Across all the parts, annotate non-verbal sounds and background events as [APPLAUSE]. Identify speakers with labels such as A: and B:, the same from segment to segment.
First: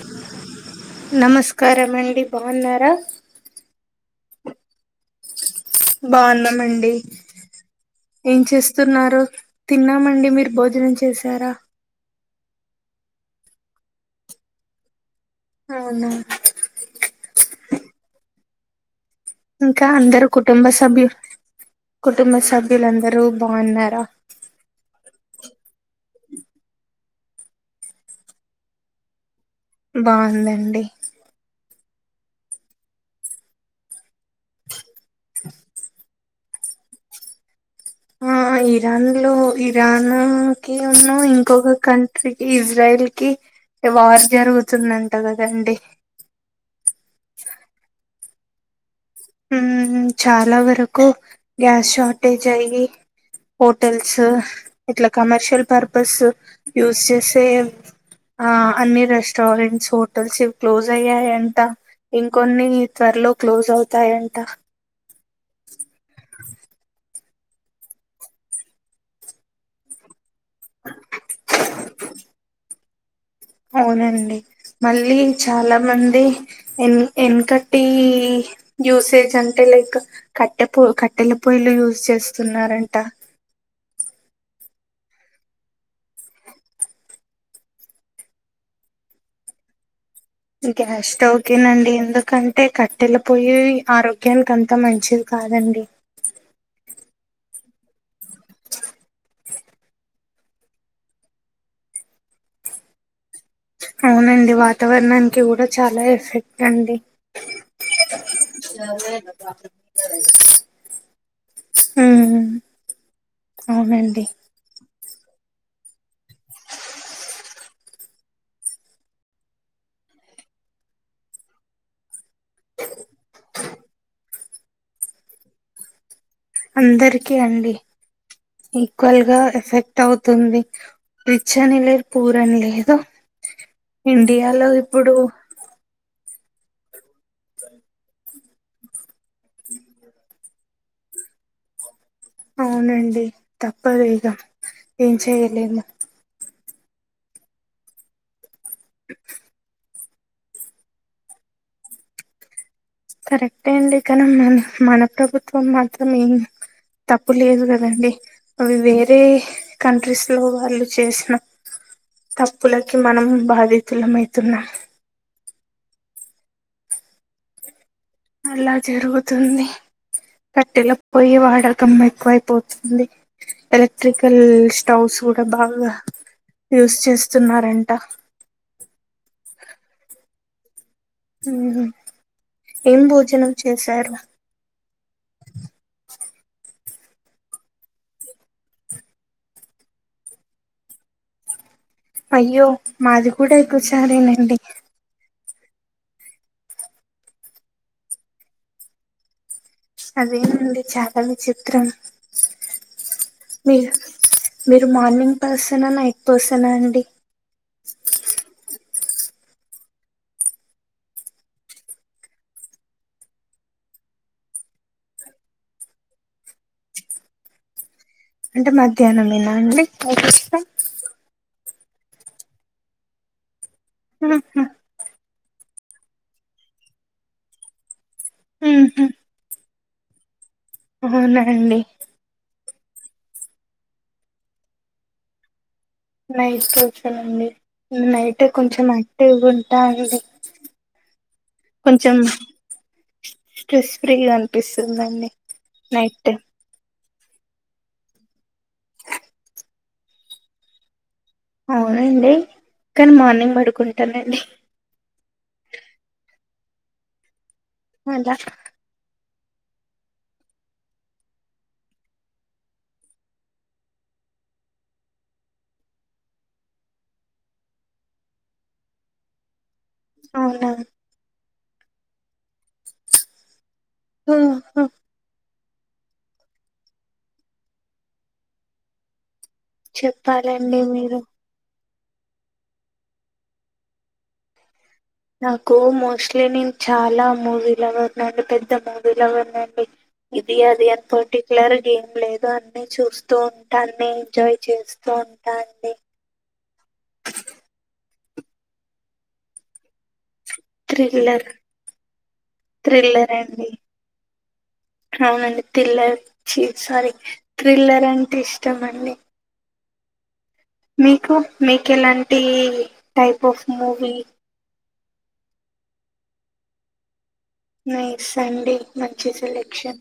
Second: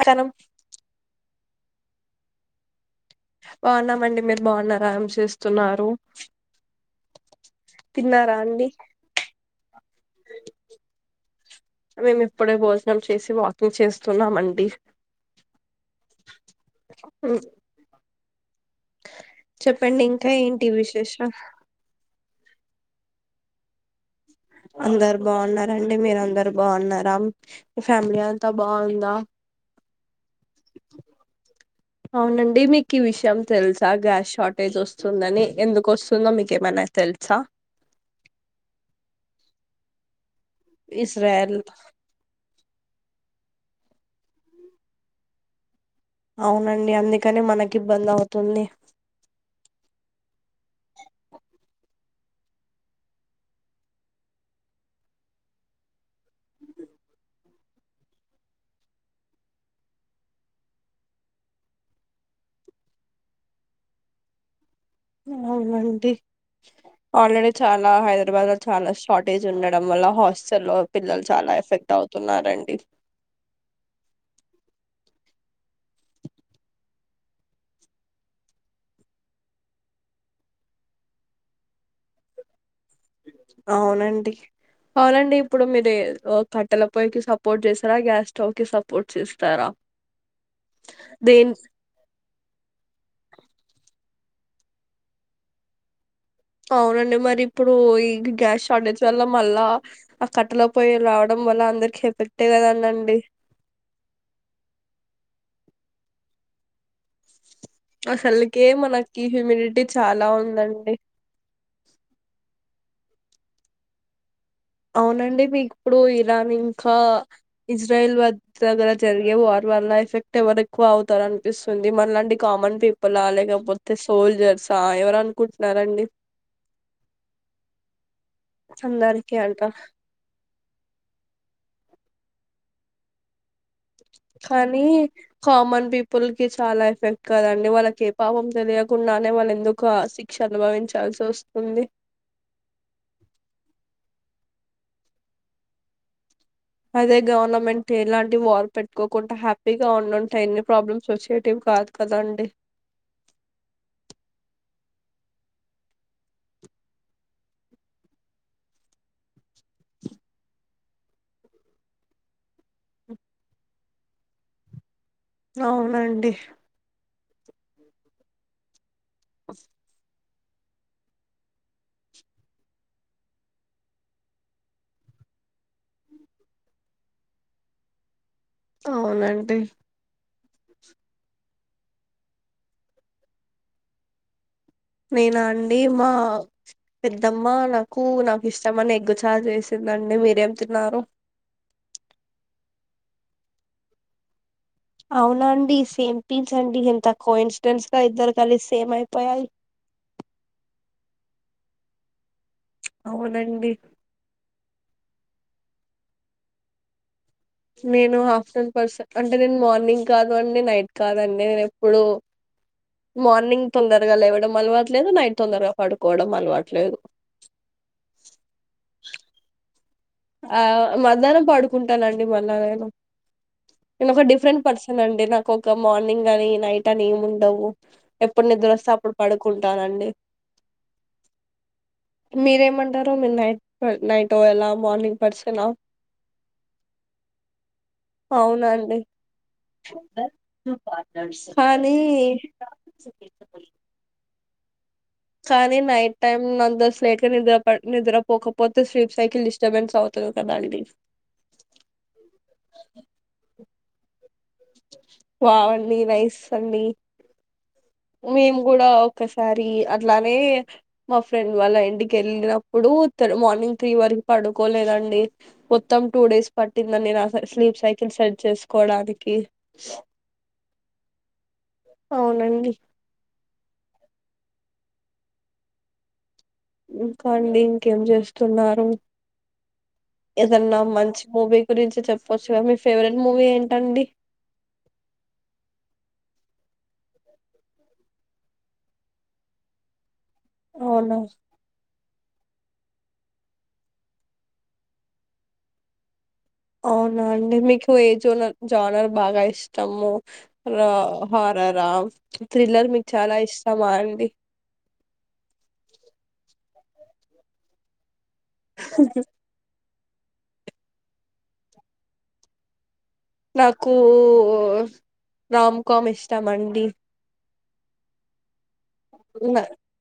A: అతనం [UNINTELLIGIBLE]
B: కారంమండి బాగున్నారా
A: బాగున్నామండి మీరు బాగున్నరామ్ చేస్తున్నారు
B: బాగున్నామండి
A: తిన్నారా
B: ఏం
A: అండి
B: చేస్తున్నారు తిన్నామండి మీరు భోజనం చేసారా
A: మేము ఇప్పుడే భోజనం చేసి వాకింగ్ చేస్తున్నామండి
B: అవునా ఇంకా
A: చెప్పండి
B: అందరు కుటుంబ
A: ఏంటి
B: సభ్యులు
A: విశేషం
B: కుటుంబ స్య సభ్యులుందరూ బాగున్నారా
A: అందరు బాగున్నారండి మీరు అందరు బాగున్నారా ఫ్యామిలీ అంతా బాగుందా
B: బాగుందండి
A: అవునండి మీకు ఈ విషయం తెలుసా గ్యాస్ షార్టేజ్ వస్తుందని ఎందుకు వస్తు సున్నమికి ఏమన్నాయితే తెల్సా
B: ఆ ఇరాన్లో ఇరాన్ కి ఉన్ను
A: ఇస్రాయల్
B: ఇంకొక కంట్రీకి ఇజ్రాైల్ కి టె వార్ జరుగుతుందంట కదండి.
A: అవునండి అందుకనే మనకి ఇబ్బంది అవుతుంది.
B: ఉమ్ చాలా వరకు గ్యాస్ షార్టేజ్ అయ్యి హోటల్స్ ఇట్లా కమర్షియల్ పర్పస్ యూస్ చేసే. ఆ అన్ని రెస్టారెంట్స్, హోటల్స్ ఇవి క్లోజ్ అయ్యాయంటా. ఇంకొన్ని త్వరలో క్లోజ్ అవుతాయంట.
A: అవునండి ఆల్రెడీ చాలా హైదరాబాద్ లో చాలా షార్టేజ్ ఉండడం వల్ల. హాస్ టలో పిల్లలు చాలా ఎఫెక్ట్ అవుతున్నారండి.
B: అవునండి. మళ్ళీ చాలా మంది ఎన్ ఎన్కటి. యూసేజ్ అంటే లైక్. కట్టె పో కట్టెల పొయ్యిలు యూజ చేస్తున్నారాండ్.
A: అవునండి అవునండి. ఇప్పుడు మీది కట్టెల పొయ్యకి సపోర్ట్ చేస్తారా? గ్యాస్ స్టవ్ కి సపోర్ట్ చేస్తారా?
B: గ్యాస్
A: దేన్
B: స్టవకేనండి. ఎందుకంటే కట్టెళ్ళ పోయి ఆరోగ్ నీకి అంత మంచిది కాదండి.
A: అవునండి. మరి ఇప్పుడు ఈ గ్యాస్ షార్టేజ్ వల్ల మళ్ళా ఆ కట్టలో పోయో రావడం. మళ్ళ అందరి ఎఫెక్ట్ ఎ కదాండండి.
B: అవునండి. వాతావరణానికి గూడా చాలా ఎఫెక్ట్ అండి.
A: అసల్కే మనకి హ్యూమిడిటీ చాలా ఉందండి.
B: ఉహ్మ్ అవునండి.
A: అవునండి. మీకు ఇప్పుడు ఇరాన్ ఇంకా ఇజ్రాయల్ వద్ద దగ్గర జరిగే వార్ వల్ ల్ల ఎఫెక్ట్ ఎవరు ఎక్కువ అవుతార అనిపిస్తుంది. మనలాంటి కామన్ పీపుల్ లేకపోతే సోల్జర్సా. ఆ ఎవరునుకుంట్న్నారండి.
B: అందరికి అండి ఈక్వల్
A: అందరికీ
B: గా
A: అంట
B: ఎఫెక్ట్ అవుతుంది. రీచ్ అని లేరు, పూరని లేదు. ఇండియాలో ఇప్పుడు
A: పుల్కి చాలా ఎఫెక్ట్ కదండి. వాళ్ళకి ఏ పాపం తెలియకుండానే. వాళ్ళు ఎందుకు శిక్ష అనుభవించాల్సి వస్తుంది.
B: అవునండి తప్పదు ఇగ ఏం చెయ్యలేము.
A: అదే గవర్నమెంట్ ఏలాంటి వార్ పెట్టుకోకుండా. హ్యాపీగా ఉం నింటేయ్. ఇన్ని ప్రాబ్లమ్స్ సోచేయేటివ్ కాదు కదా అండి.
B: కరెక్టే అండి. కనీ మన మన ప్రభుత్వం మాత్రం. ఏం తప్పు లేదు గదండి. అవి వేరే కంట్రీస్ లో వాళ్ళు చేసిన తప్పులకి మనం బాధితులమయితున్నా.
A: నావునండి
B: అలా జరుగుతుంది. కట్టెల పొయ్యి వాడకం ఎక్కువైపోతుంది. ఎలక్ట్రికల్ స్టౌవ్స్ కూడా బాగా. యూస్ చేస్తున్నారంట.
A: అవునండి
B: ఉమ్ హు ఏం భోజనం చేశారు.
A: నేనా అండి మా పెద్దమ్మా నాకు నాకు ఇష్టమని ఎగ్గుచారూ చేసిందండి. మీరేం తిన్నారు?
B: అయ్యో మాది కూడా ఎగ్గుచారేనండి.
A: అవునా అండి సేమ్ పీన్స్ అండి. ఏంత కోఇన్స్టెంట్స్ గా ఇద్దరు కర్రీస్ సేమ్ అయిపోయాయి.
B: అదేనండి చాలా విచిత్రం.
A: అవునండి.
B: మీరు మీరు మార్నింగ్ పర్సనా నైట్ పర్సనా అండి.
A: నేను ఆఫ్టర్నూన్. పర్సన్ అంటే నేను మార్నింగ్ కాదు అండి నైట్ కాదండి నేను ఎప్పుడు. మార్నింగ్ తొందరగా లేవడం అలవాట్లేదు. నైట్ తొందరగా పడుకోవడం అలవాట్లేదు.
B: ధ్యానమేనా అండి. మీకు ఇష్టం
A: ఆహ్ మధ్యాహ్నం పడుకుంటానండి మళ్ళా నేను. నేను ఒక డిఫరెంట్
B: ఉహు
A: పర్సన్ అండి. నాకు ఒక మార్నింగ్ అని నైట్ అని ఏమి ఉండవు. ఎప్పుడు నిద్ర వస్తే అప్పుడు పడుకుంటానండి.
B: ఉహ్ అవునండి.
A: మీరేమంటారు మీరు నైట్ నైట్ వాలా మార్నింగ్ పర్సనా.
B: నైస్ కోషన్ అండి. నైట్ కొంచెం
A: అవునండి
B: యాక్టివ్ గా ఉంటారు అండి
A: కానీ
B: కొంచెం. స్ట్రెస్ ఫ్రీగాన్.
A: కానీ నైట్ టైమ్ అంతస్లేట్. నిద్ర పడ్ నిద్రపోకపోతే స్లీప్ సైకిల్ డిస్టర్బెన్స్ అవుతది కదా అండి.
B: అవునండి కానీ మార్నింగ్ పడుకుంటానండి.
A: వావ్ అండి నైస్ అండి.
B: అలా
A: మేము కూడా. ఒకసారి అట్లానే మా ఫ్రెండ్ వాళ్ళ ఇంటికి వెళ్ళినప్పుడు తల మార్నింగ్ త్రీ వర పడుకోలేదండి మొత్తం టూ డేస్ పట్టిందండి నాక నేను స్లీప్ సైకిల్ సెట్ చేసుకోవడానికి. కి
B: అవునా.
A: అవునండి.
B: ఆహ్ హ్.
A: ఇంకాండి ఇంకేం చేస్తున్నారు. ఏదన్నా
B: చెప్పాలండి మీరు
A: మంచి మూవీ గురించి. చెప్పొచ్చుగా మీ ఫేవరెట్ మూవీ ఏంటండి.
B: నాకు మోస్ట్లీ నేను చాలా మూవీలవర్నండి. పెద్ద మూవీ లవర్నండి. ఇది అది అంత
A: అవునా
B: పర్టిక్యులర్ గా ఏం లేదు. అన్ని చూస్తూ ఉంటా అన్ని ఎంజాయ్ చేస్తూ ఉంటా అండి.
A: అవునా అండి మీకు ఏ జోనల్ జోనర్ బాగా ఇష్టము. ర
B: థ్రిల్లర్
A: హారరా ప్చ్ థ్రిల్లర్ మీకు చాలా ఇష్టమా అండి.
B: అవునండి థీల్లర్ ఛీ సారీ థ్రిల్లర్ అంటే ఇష్టం అండి. మీకు మీకు ఎలాంటి. టైప్ ఆఫ్
A: నాకు
B: మూవీ
A: రామ్కామ్ ఇష్టాం అండి.
B: నైస్ అండి మంచి సెలెక్షన్.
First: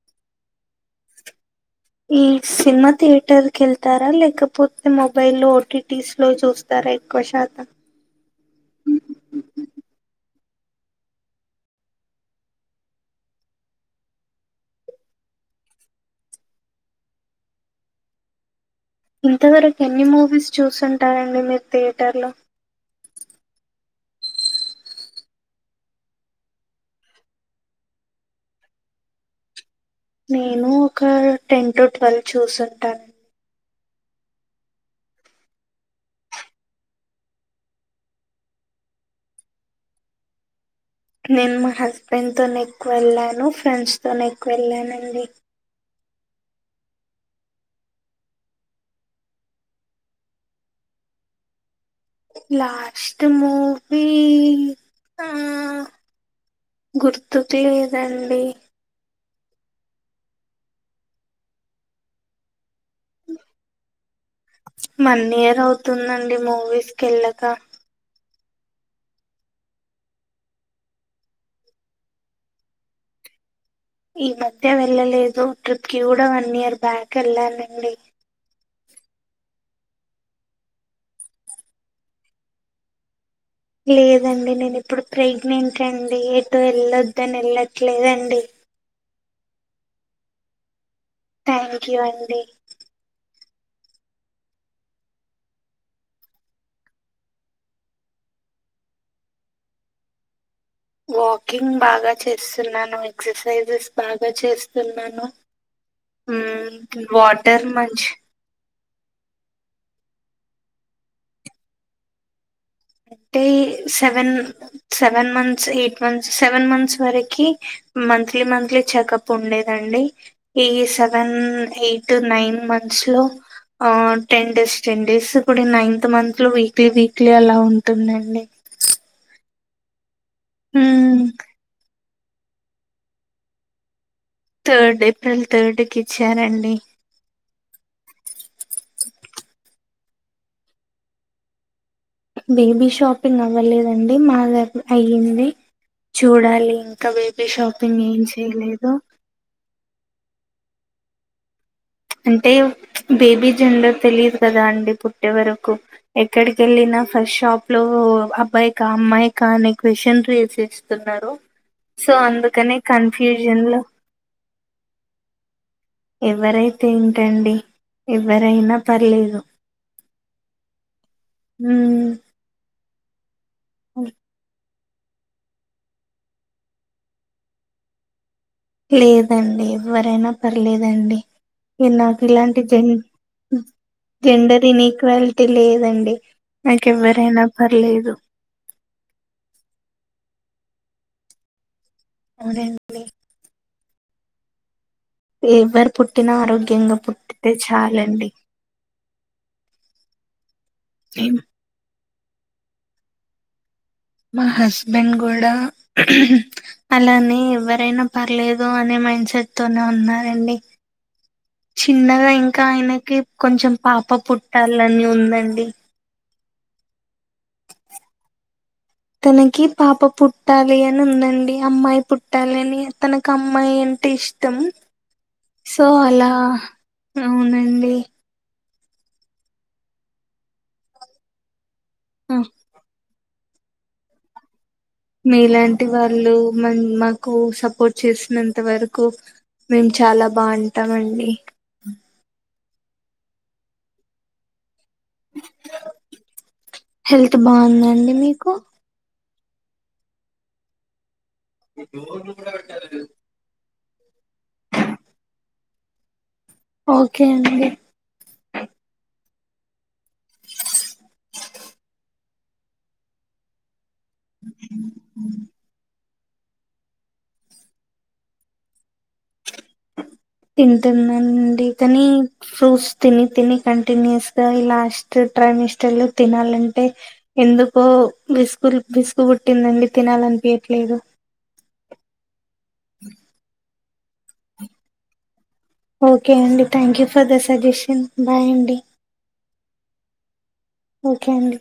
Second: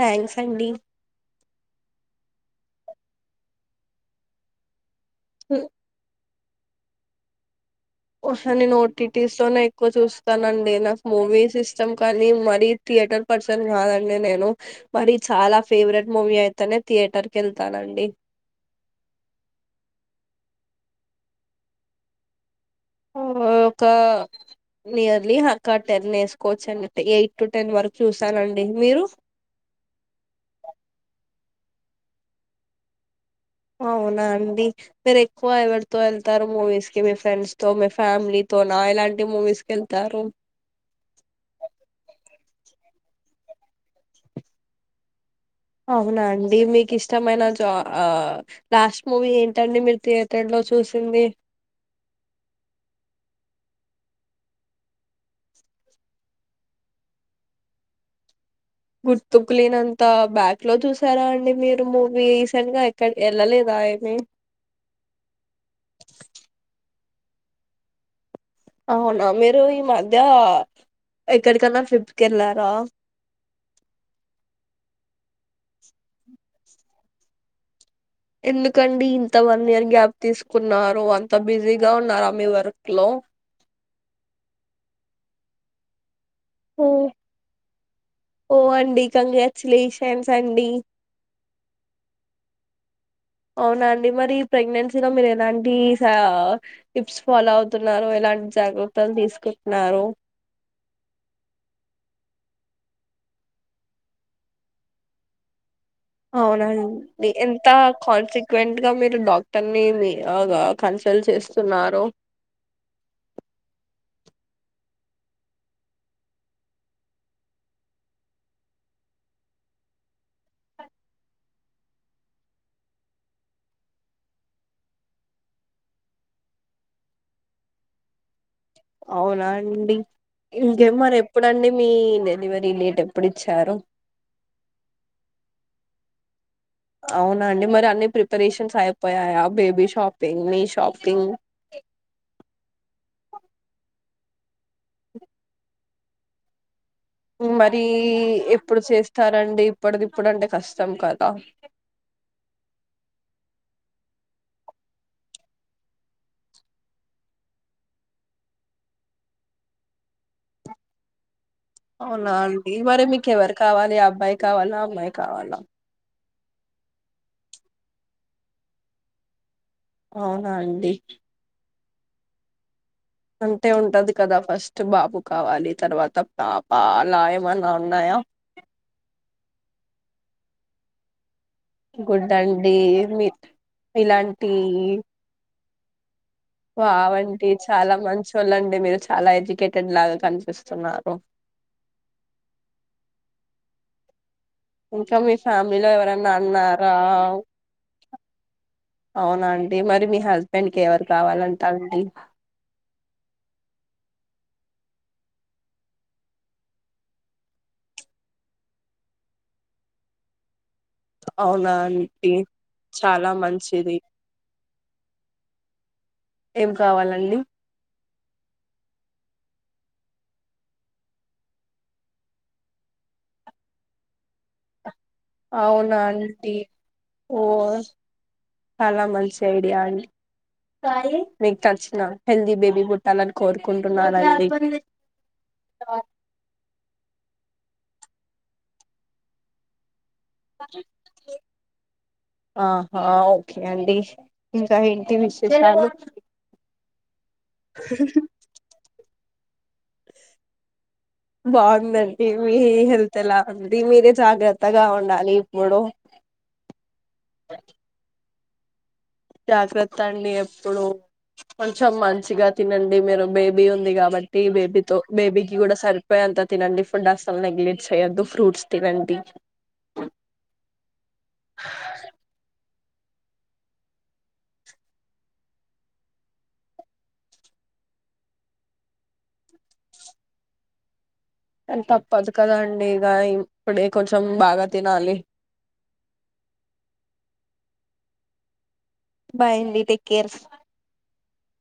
A: థ్యాంక్స్ అండి
B: ఈ సినిమా థియేటర్ కి వెళ్తారా. లేకపోతే మొబైల్ ఓటీటీస్. లో చూస్తారా ఎక్కువ శాతం.
A: హ నేను ఓటీటీస్ లోనే ఎక్కువ చూస్తానండి నాకు మూవీస్ ఇష్టం కానీ మరీ థి. థియేటర్ పర్సన్ కాదండి. నేను మరి చాలా ఫేవరెట్ మూవీ అయితేనే థియేటర్ కి వెళ్తానండి.
B: ఇంతవరకు ఎన్ని మూవీస్ చూసింటారండి మీరు థియేటర్లో.
A: ఆహ్ ఒకా. నియర్లీ ఒక్క టెన్ వేసుకోవచ్చు అండి. ఎయిట్ టు టెన్ వరకు చూసానండి. మీరు
B: నేను ఒక టెన్ టు ట్వెల్వ్ చూసుంటాను.
A: అవునా అండి మీరు ఎక్కువ ఎవరితో వెళ్తారు. మూవీస్ కి మీ ఫ్రెండ్స్ తో మీ ఫ్యామిలీతో. తోనా ఏలాంటి మూవీస్కెళ్తారు.
B: నేను మా హస్బెండ్ తో ఎక్కువ వెళ్ళాను ఫ్రెండ్స్ తోనే ఎక్కువ వెళ్ళానండి
A: అవునా అండి మీకు ఇష్టమైన జ లాస్ట్ మూవీ ఏంటండి మీరు థియేటర్ లో చూ సింది
B: లాస్ట్ మూవీ ఆ గుర్తుకు లేదండి
A: గుర్తుకు లేనంతా బ్యాక్ లో చూసారా అండి మీరు మూవీ రీసెంట్ గా ఎక్కడ వెళ్ళలేదా ఏమి
B: వన్ ఇయర్ అవుతుందండి మూవీస్ కెల్లక
A: అవునా మీరు ఈ మధ్య ఎక్కడికన్నా ట్రిప్కెల్లరా?
B: ఈ మధ్య వెళ్ళలేదు. ట్రిప్ కి కూడా వన్ ఇయర్ బ్యాక్ వెళ్ళానండి.
A: ఎందుకండి ఇంత వన్ ఇయర్ గ్యాప్ తీసుకున్నారు? అంత బిజీగా ఉన్నారా మీ వర్క్ లో.
B: లేదండి నేను ఇప్పుడు ప్రెగ్నెంట్ అండి ఎటు
A: ఓ
B: వెళ్ళొద్దని వెళ్ళట్లేదండి
A: కంగ్రాట్యులేషన్స్ అండి
B: థ్యాంక్ యూ అండి
A: అవునా అండి మరి ప్రెగ్నెన్సీలో మీరు ఎలాంటి టిప్స్ ఫాలో అవుతున్నారు ఎలా ఎంటి జాగ్రత్తలు తీసుకుంటున్నారు
B: వాకింగ్ బాగా చేస్తున్నాను ఎక్సర్సైజెస్ బాగా చేస్తున్నాను మ్మ్
A: అవునండి
B: వాటర్
A: ఎంత
B: మంచి
A: కాల్సక్వెంట్ ఇంకా మీరు డాక్టర్ ని మీ కన్సల్ట్ చేస్తున్నారు
B: అంటే seven seven months eight months seven months వరకి మంత్లీ మంత్లీ చెకప్ ఉండేదండి ఈ సెవెన్ ఎయిట్ నైన్ మంత లో టెన్ డేస్ టెన్ డేస్ ఇప్పుడు నైన్త్ మంత్ లో వీక్లీ వీక్లీ అలా ఉ ఉంటుందండి
A: అవునా అండి ఇంకే మరి
B: మ్మ్
A: ఎప్పుడండి మీ డెలివరీ డేట్ ఎప్పుడు ఇచ్చారు
B: థర్డ్ ఏప్రిల్ థర్డ్కి ఇచ్చరండి
A: అవునండి మరి అన్ని ప్రిపరేషన్స్ అయిపోయా బేబీ షాపింగ్ మీ షాపింగ్
B: బేబీ షాపింగ్ అవ్వలేదండి మాది అయ్యింది చూడాలి ఇంకా బేబీ
A: మరి
B: షాపింగ్ ఏం
A: ఎప్పుడు
B: చేయలేదు
A: చేస్తారండి ఇప్పుడుకి ఇప్పుడుంటే కష్టం కదా
B: అంటే బేబీ జెండర్ తెలియదు కదా అండి పుట్టే వరకు ఎక్కడికి వెళ్ళిన ఫస్ట్ షాప్ లో అబ్బాయికా అమ్మాయికా అనే క్వశ్చన్ రీస్స్తున్నారు
A: అవునా అండి మరి మీకు ఎవరు
B: లో
A: కావాలి అబ్బాయి కావాలా అమ్మాయి కావాలా
B: ఎవరైతే ఏంటండి ఎవరైనా పర్లేదు
A: అవునా అండి
B: హ
A: అంటే ఉంటది కదా ఫస్ట్ బాబు కావాలి తర్వాత పాప అలా ఏమన్నా ఉన్నాయా
B: లేదండి ఎవ్వరైనా పర్లేదండి నాకు
A: గుడ్
B: ఇలాంటి
A: అండి
B: జెన్
A: మీ ఇలాంటి
B: జెండర్ ఇన్క్వాలిటీ లేదండి నాకు
A: వావ్
B: ఎవరైనా
A: అండి చాలా
B: పర్లేదు
A: మంచిళ్ళండి మీరు చాలా ఎడ్యుకేటెడ్ లాగా కనిపిస్తు సన్నారు
B: [INAUDIBLE]
A: ఇంకా మీ ఫ్యామిలీలో
B: ఎవరు
A: ఎవరనా
B: పుట్టినా
A: అన్నారా
B: ఆరోగ్యంగా పుట్టితే చాలండి
A: అవునా అండి మరి మీ హస్బెండ్ క ఎవరు కావాలంటండి
B: మా హస్బెండ్ కూడా అలానే ఎవరైనా పర్లేదు అనే మ [INAUDIBLE] తనే ఉన్నారండి
A: అవునా
B: చిన్నగా
A: అంటీ
B: ఇంకా ఆయనకి
A: చాలా
B: కొంచెం
A: మంచిది
B: పాప పుట్ పుట్టాలని ఉందండి
A: ఏం కావాలండి
B: తనకి పాప పుట్టాలి అని ఉందండి అమ్మాయి పుట్టాలి అని తనకు అమ్మాయి ఎంత ఇష్టం సో
A: అవునా
B: అలా
A: అంటీ ఓ
B: అవునండి
A: చాలా మంచి ఐడియా అ మీకుచ్చిన హెల్దీ బేబీ తనని కోరుకుంటున్నడి
B: మీలాంటి వాళ్ళు మ మాకు సపోర్ట్ చేసినంత వరకు మేము చాలా బాగుంటామండి
A: ఆహా ఓకే అండి కాహంటి విశేషాలు
B: హెల్త్ బాగుందండి మీకు
A: బాగుందండి మీ హెల్తే ఎలా ఉంది ఇది మీదే జాగ్రత్తగా ఉండాలి ఇప్పుడు
B: ఓకే అండి
A: జాగ్రత్త అండి ఎప్పుడు కొంచెం మంచిగా తినండి మీరు బేబీ ఉంది కాబ కాబట్టి బేబీతో బేబీకి కూడా సరి అంతా తినండి ఫుడ్ అసలు నెగ్లెక్ట్ చేయొద్దు ఫ్రూట్స్ తినండి
B: తింటున్నానండి కానీ ఫ్రూట్స్ తిని తిని కంటిన్యూస్ గా లాస్ట్ టై మస్ట లో తినాలంటే ఎందుకో బిస్కు బిస్కు పుట్టిందండి తినాలంటే ఎట్లేదు
A: తప్పదు కదండి ఇక ఇప్పుడే కొంచెం బాగా తినాలి
B: ఓకే అండి thank you for the suggestion bye అండి
A: బాయ్ అండి టేక్ కేర్
B: ఓకే అండి